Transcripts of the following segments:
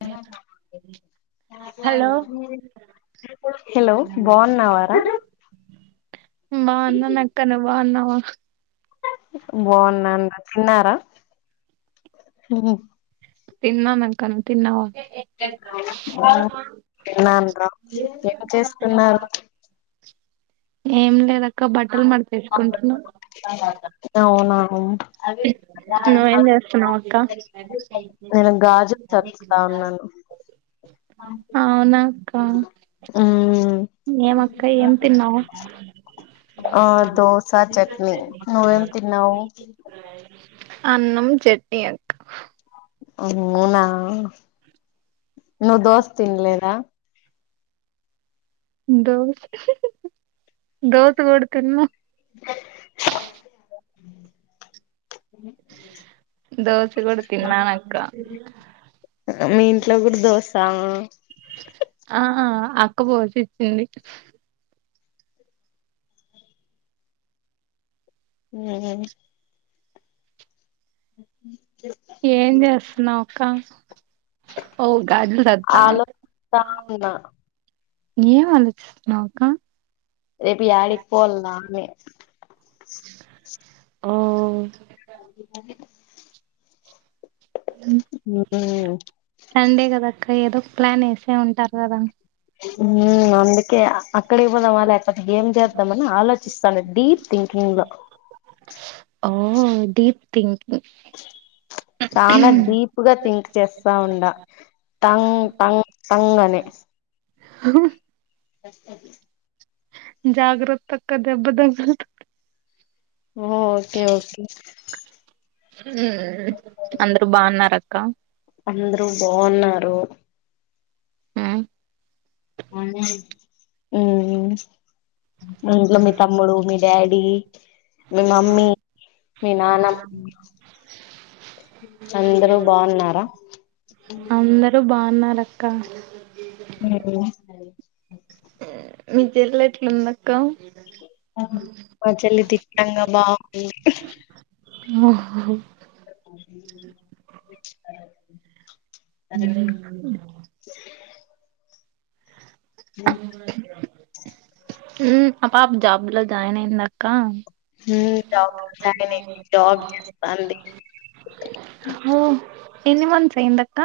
[unintelligible] Hello మాట్లాడచ్చు మరి hello బాగున్నావారా. బావున్నాను అక్కా. నువ్వు బావున్నావా? బావున్నానురా, తిన్నారా? తిన్నాను అక్కా. నువ్వు తిన్నవా? తిన్నానురా. ఏం చేస్తున్నారు? ఏం లేదు అక్కా బట్టలు మడతెట్టుకుంటున్నాను. అవునా నువ్వేం చేస్తున్నావు అక్కా. నేను గాజులు చదువుతా ఉన్నాను అవునా అక్క. మ్మ్ ఏం అక్క? ఏం తిన్నావు? ఆ దోసా చట్నీ. నువ్వెం తిన్నావు? అన్నం చెెట్నీ అక్క. అవునా నువ్వు దోస తినలేదా. దోస దోస కూడ తిన్నా. దోస కూడ తిన్నాను అక్క. మీ ఇంట్లో కూడా దోసా? ఆ అక్క పోసిచ్చింది. హ హ్ ఏం చేస్తున్నావు అక్క? ఓ గాడ్దులు కాత్తం. ఆలో తా ఉన్నా ఏం ఆలోచిస్తున్నావు అక్క? రేపు యాడకి పోవల్నా అని. ఓ అవు ఒకా ఇంక ఏదో ఒక ప్లాన్ వేసే ఉంటారు కదా. హ్ అందుకే అ అక్కడే పోదామా లేకపోతే ఏం చేద్దామని ఆలోచిస్తాన్నా డీప్ థింకింగ్ లో. ఆహా [unintelligible] చాన డీప్ గా థింక్ చేస్తా ఉండ టంగ్ టంగ్ అని సస్ జాగ్రతక్కదెబ్బ [unintelligible] ఓకే ఓకే హు అందరూ బాన్నర అక్క అందరు బన్నారు ఉ మీ ఇంట్లో తమ్ముడు మీ డాడీ [unintelligible] మీ మమ్మీ మీ నాన్న అందరు బన్నార [unintelligible] రక్క అ మీ చెల్లి ఎట్లుందక్క మ చెల్లి దిట్టంగ బాగుంది [unintelligible] ఉ ఆ పాప జాబ్లో జాయిన్ అయిందక్క ఉమ్ జాబ్ లో జాయిన్ డౌన్ అయింది జాబ్ చేస్తాంది ఓ ఎన్ని మంత్సార్ అయ్యింది అక్క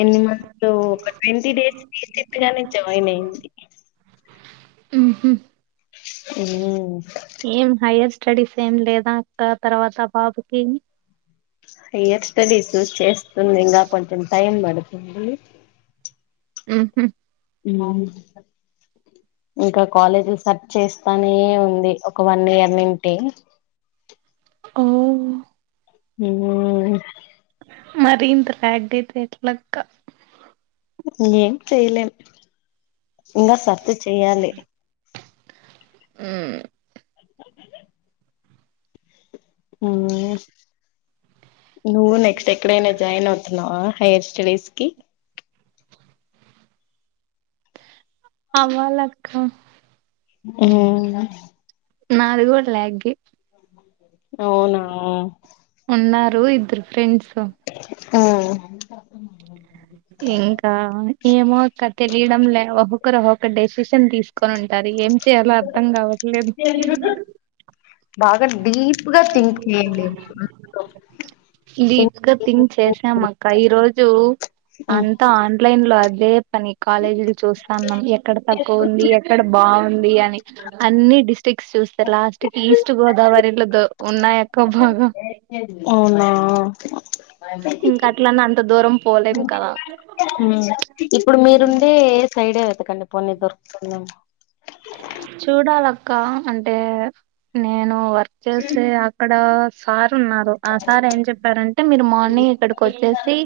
ఎన్ని మంతు ఒక ట్వంటీ డేస్ [unintelligible] జాయిన్ అయింది ఉ హు ఉ హైయర్ స్టడీస్ ఏం లేద అక్క తర్వాత ఆ పాప కి హై్యర్ స్టడీస్ చేస్తుంది ఇంగ కొంచం టైమ్ పడుతుంది ఉ హు ఇంక కాలేజీలు సర్చ్ చేస్తానే ఉంది ఒక వన్ ఇయర్ నుంటి ఓ హు మరి ఇంత [unintelligible] అయితే ఎట్లక్క ఏం చెయలేం ఇంగ సర్చ్ చెయ్యాలి ఉ నువ్వు నెక్స్ట్ ఎక్కడైన జాయిన్ అవుతున్నావ హై్యర్ స్టడీస్కి కవలక్క ఉ నాది కూడ ల్యాగే అవునా ఉన్నారు ఇద్దరు ఫ్రెండ్స్ ఆ ఇంకా ఏమో అక్క తెలియడం లే ఒక్కొక్కరు ఒక్కొక్క డెసిషన్ తీసు కొని ఉంటారు ఏం చేయాలో అర్థం కావట్లేదు బాగా డీప్ గా థింక్ చేయండి డీప్ గా థింక్ చేసాం అక్క ఈ రోజు అంతా ఆన్లైన్ లో అదే పని కాలేజీలు చూస్తాన్నా ఎక్కడ తక్కువ ఉంది ఎక్కడ బాగుంది ఉంది అని అన్ని డిస్టి్రిక్ట్స్ చూస్తే లాస్ట్ కి ఈస్ట్ గోదావరిలో ఉన్నా ఎక్క బాగా అవునా ఇంక అట్లనే అంత దూరం పోలేం కదా ఇప్పుడు మీరుండే సైడే వెతకండి పోన్ని దొరుకుతుందమ చూడాలక్క అంటే నేను వర్క్ చేస్తే అక్కడ సార్ న్నారు ఆ సార్ ఏం చెప్పారంటే మీరు మార్నింగ్ ఇక్కడికి వచ్చేసి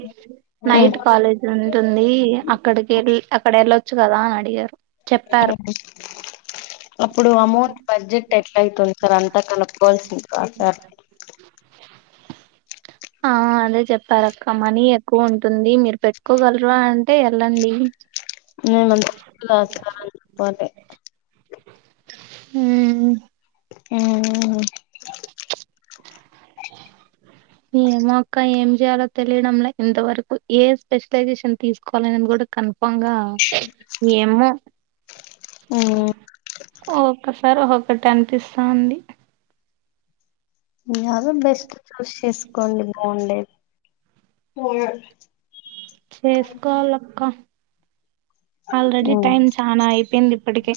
నైట్ కాలేజ్ ను ఉంటుంది అక్కడికి వెళ్ అక్కడ వెళ్ళొచ్చు కదా అన అవు అప్పుడు అమౌంట్ బడ్జెట్ ఎట్లా అయితుంది సార్ అంతా కనుక్కోవాల్సింది కా సార్ [inaudible] ఆ అదే చెప్పారక్క మనీ ఎక్కువ ఉంటుంది మీరు పెట్టుకోగలరు అంటే వెళ్ళండి [unintelligible] హ ఆ ఏమో అక్క ఏం చేయాలో తెలియడంలే ఇంతవరకు ఏ స్పెషలైజేషన్ తీసుకోవాలని కూడా అనుపంగా ఏమో ఆ ఒక్కోసారి ఒక్కోటి అనిపిస్తోంది ఇద బెస్ట్ చూస్ చేసుకోండి బాగుండేది చేసుకోలక్క చానా అయిపోయింది ఇప్పటికే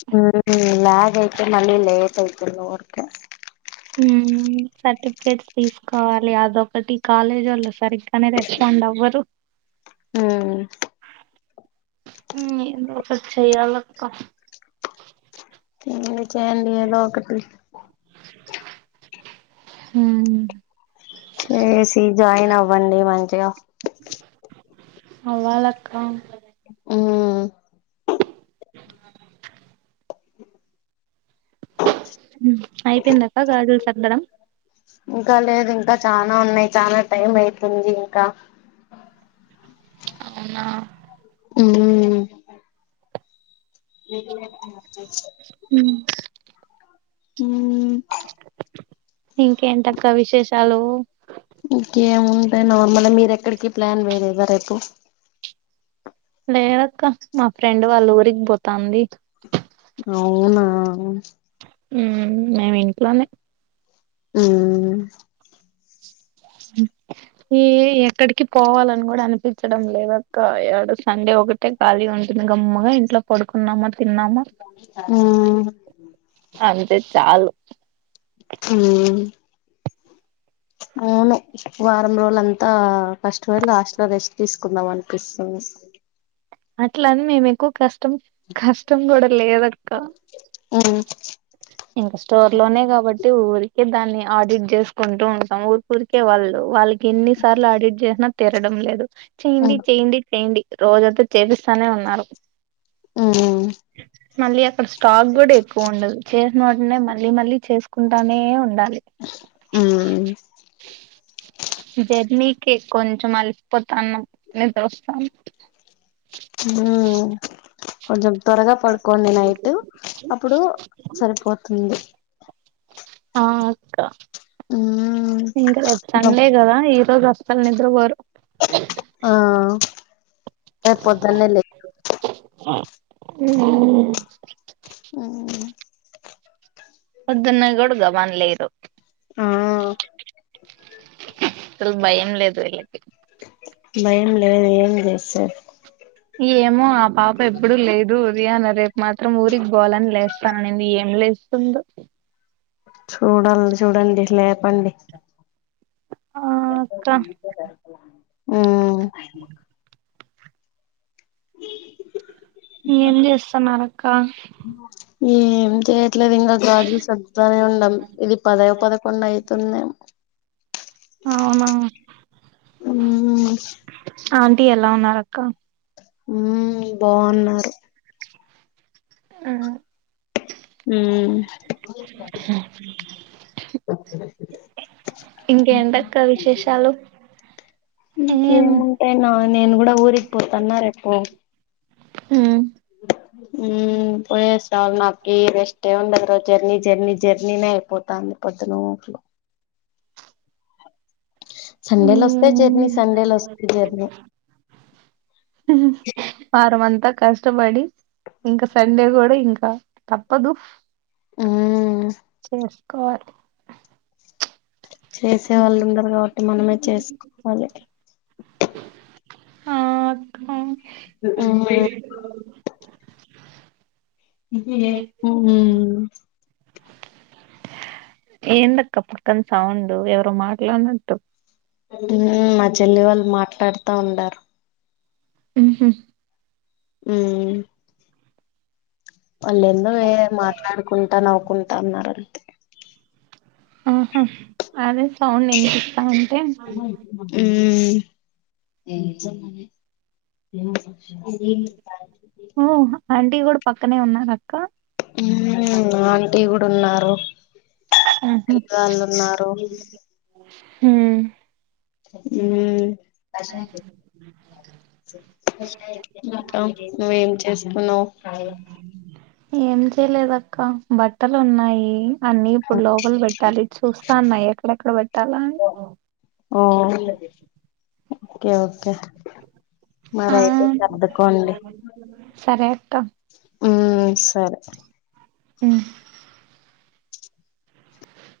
లాగ్ ఐతే మళ్ళీ లేట్ యితే ఊర్క సర్టిఫికేట్స్ తీసుకోవాలి అదొకటి కాలేజ్ వల్ల సరిగానే రెస్పాండ్ అవ్వదు హ నేను ఒకసారి చెయ్యలక్క ఎ చేడి ఏదోకటి హ ఏసి జాయిన్ అవ్వండి మంచిగా అ వాళ్ళక్క ఆ అయిపోయిందక్క గాజులు తగడం చ ఉన్నాయి చాలా టైమ్ అవుతుంది ఇంకా అవునా ఉ [inaudible] మ్మ్ ఉ ఇంకేంటి అక్క విశేషాలు ఇంకేం ఉంటాయ్ నార్మల్ గా మీరు ఎక్కడికి ప్లాన్ వేయలేదా రేపు లేవక్క మా ఫ్రెండ్ వాళ్ళు ఊరికిపోతాంది అవునా ఉమ్ మేమ్ ఇంట్లోనే ఉమ్ ఉమ్ యే ఎక్కడికి పోవాలని గూడా అనిపించడం లేదక్క యేడ సండే ఒకటే ఖాళీగా ఉం గమ్మగా ఇంట్లో పడుకున్నామా తిన్నామా ఉమ్ అది టే చాలు ఉమ్ అవును వారం రోజులంతా కష్టపడి లాస్ట్ లో రెస్ట్ తీసుకుందాం అనిపిస్తుంది [inaudible] అట్లా అని మేము ఎక్కువ క ష్టం కష్టం గూడా లేదక్క ఉమ్ ఇంకా స్టోర్ లోనే గాబట్టి ఊరికే దాన్ని ఆడిట్ జేసుకుంటూ ఉంటాం ఊరి ఊరికే వాళ్ళు వాళ్ళు ఇగ ఎన్ని సార్లు ఆడిట్ చేసినా తీరడం లేదు చెయ్యండి ఉమ్ చెయ్యండి చెయ్యండి రోజంతా చేపిస్తానే ఉన్నారు ఉమ్ మళ్ళీ అక్కడ స్టాక్ గూడా ఎక్కువ ఉండదు చేసిన వాటినే మళ్ళీ మళ్ళీ చేసుకుంటానే ఉండాలి ఉమ్ జర్నీ కి కొంచం అలిసిపోతాను నిద్ర వస్తోంది ఉమ్ కొంచెం త్వరగా పడుకోండి నైట్ అప్పుడు సరిపోతుంది ఆ అక్క ఉమ్ ఇంక రేప్ సండేగదా ఈరోజు వ అస్సల్ నిద్రబోరు ఆ రేపు పొద్దున్నే లేవా ఉమ్ పెద్దన్న గూడు గబాన్ లేరు ఆ అసల్ భయం లేదు వీళ్ళకి భయం లేదు ఏం లేదు అస్సల్ ఏమో ఆ పాప ఎప్పుడు లేదు ఉదయాన రేపు మాత్రం ఊరికి పోవాలని లేస్తాను అనింది ఏం లే లేస్తుందో చూడాలి చూడండి లేపండి ఆ అక్కా ఉమ్ [inaudible] ఏం చేస్తున్నారక్క ఏం జేత్ యట్లేదు ఇంగా గాజులు సర్దుత్తనే ఉన్నాం ఇది పదో పదకొండు అయితుందేమో అవునా ఉమ్ ఆంటీ ఎలా ఉన్నారు అక్క ఉమ్ బాగున్నారు ఉమ్ ఉమ్ [unintelligible] ఇంకేంటక్క విశేషాలు ఏం ఇంకేముంటయ్ నాన్న నేను గూడా ఊరికి పోతున్న రేపు హ్మ్ హ్మ్ పోయెసాల్నాకి రెస్టే ఉండదురా జర్నీ జర్నీ జర్నీనే అయిపోతా [unintelligible] సండేలొస్తే జర్నీ సండేలొస్తే జర్నీ వారం అంతా కష్టపడి ఇంకా సండే కూడా ఇంకా తప్పదు ఉమ్ చేసుకోవాలి చేసే వాళ్ళు ఉండరు కాబట్టి మనమే చేసుకోవాలి ఆ ఆ ఉమ్ ఏ ఏందక్క పక్కన సౌండు ఎవరో మాట్లాడినట్టు హ్మ్ మా చెల్లి వాళ్ళు మాట్లాడతా ఉండారు ఉహూ హ్మ్ వాళ్ళు ఎందో వే మాట్లాడుకుంటా నవ్వుకుంటా ఉన్నారాలూ ఆహా అదే సౌండ్ ఇనిపిస్తా ఉంటే హ్మ్ టీ కూడా పక్కనే ఉన్నారా ఆంటీ కూడా ఉన్నారు వాళ్ళు ఉన్నారు హ్మ్ హ్మ్ ఇంకా నువ్వేం చేస్తున్నావ్ ఏం చేయలేదు అక్క బట్టలు ఉన్నాయి అన్నీ ఇప్పుడు లోపల పెట్టాలి చూస్తాన్నా ఎక్కడెక్కడ పెట్టాలా అని ఆ ఓకే ఓకే ఆ మరైతే సర్దుకోండి సరే అక్క హ్మ్ సరే ఆ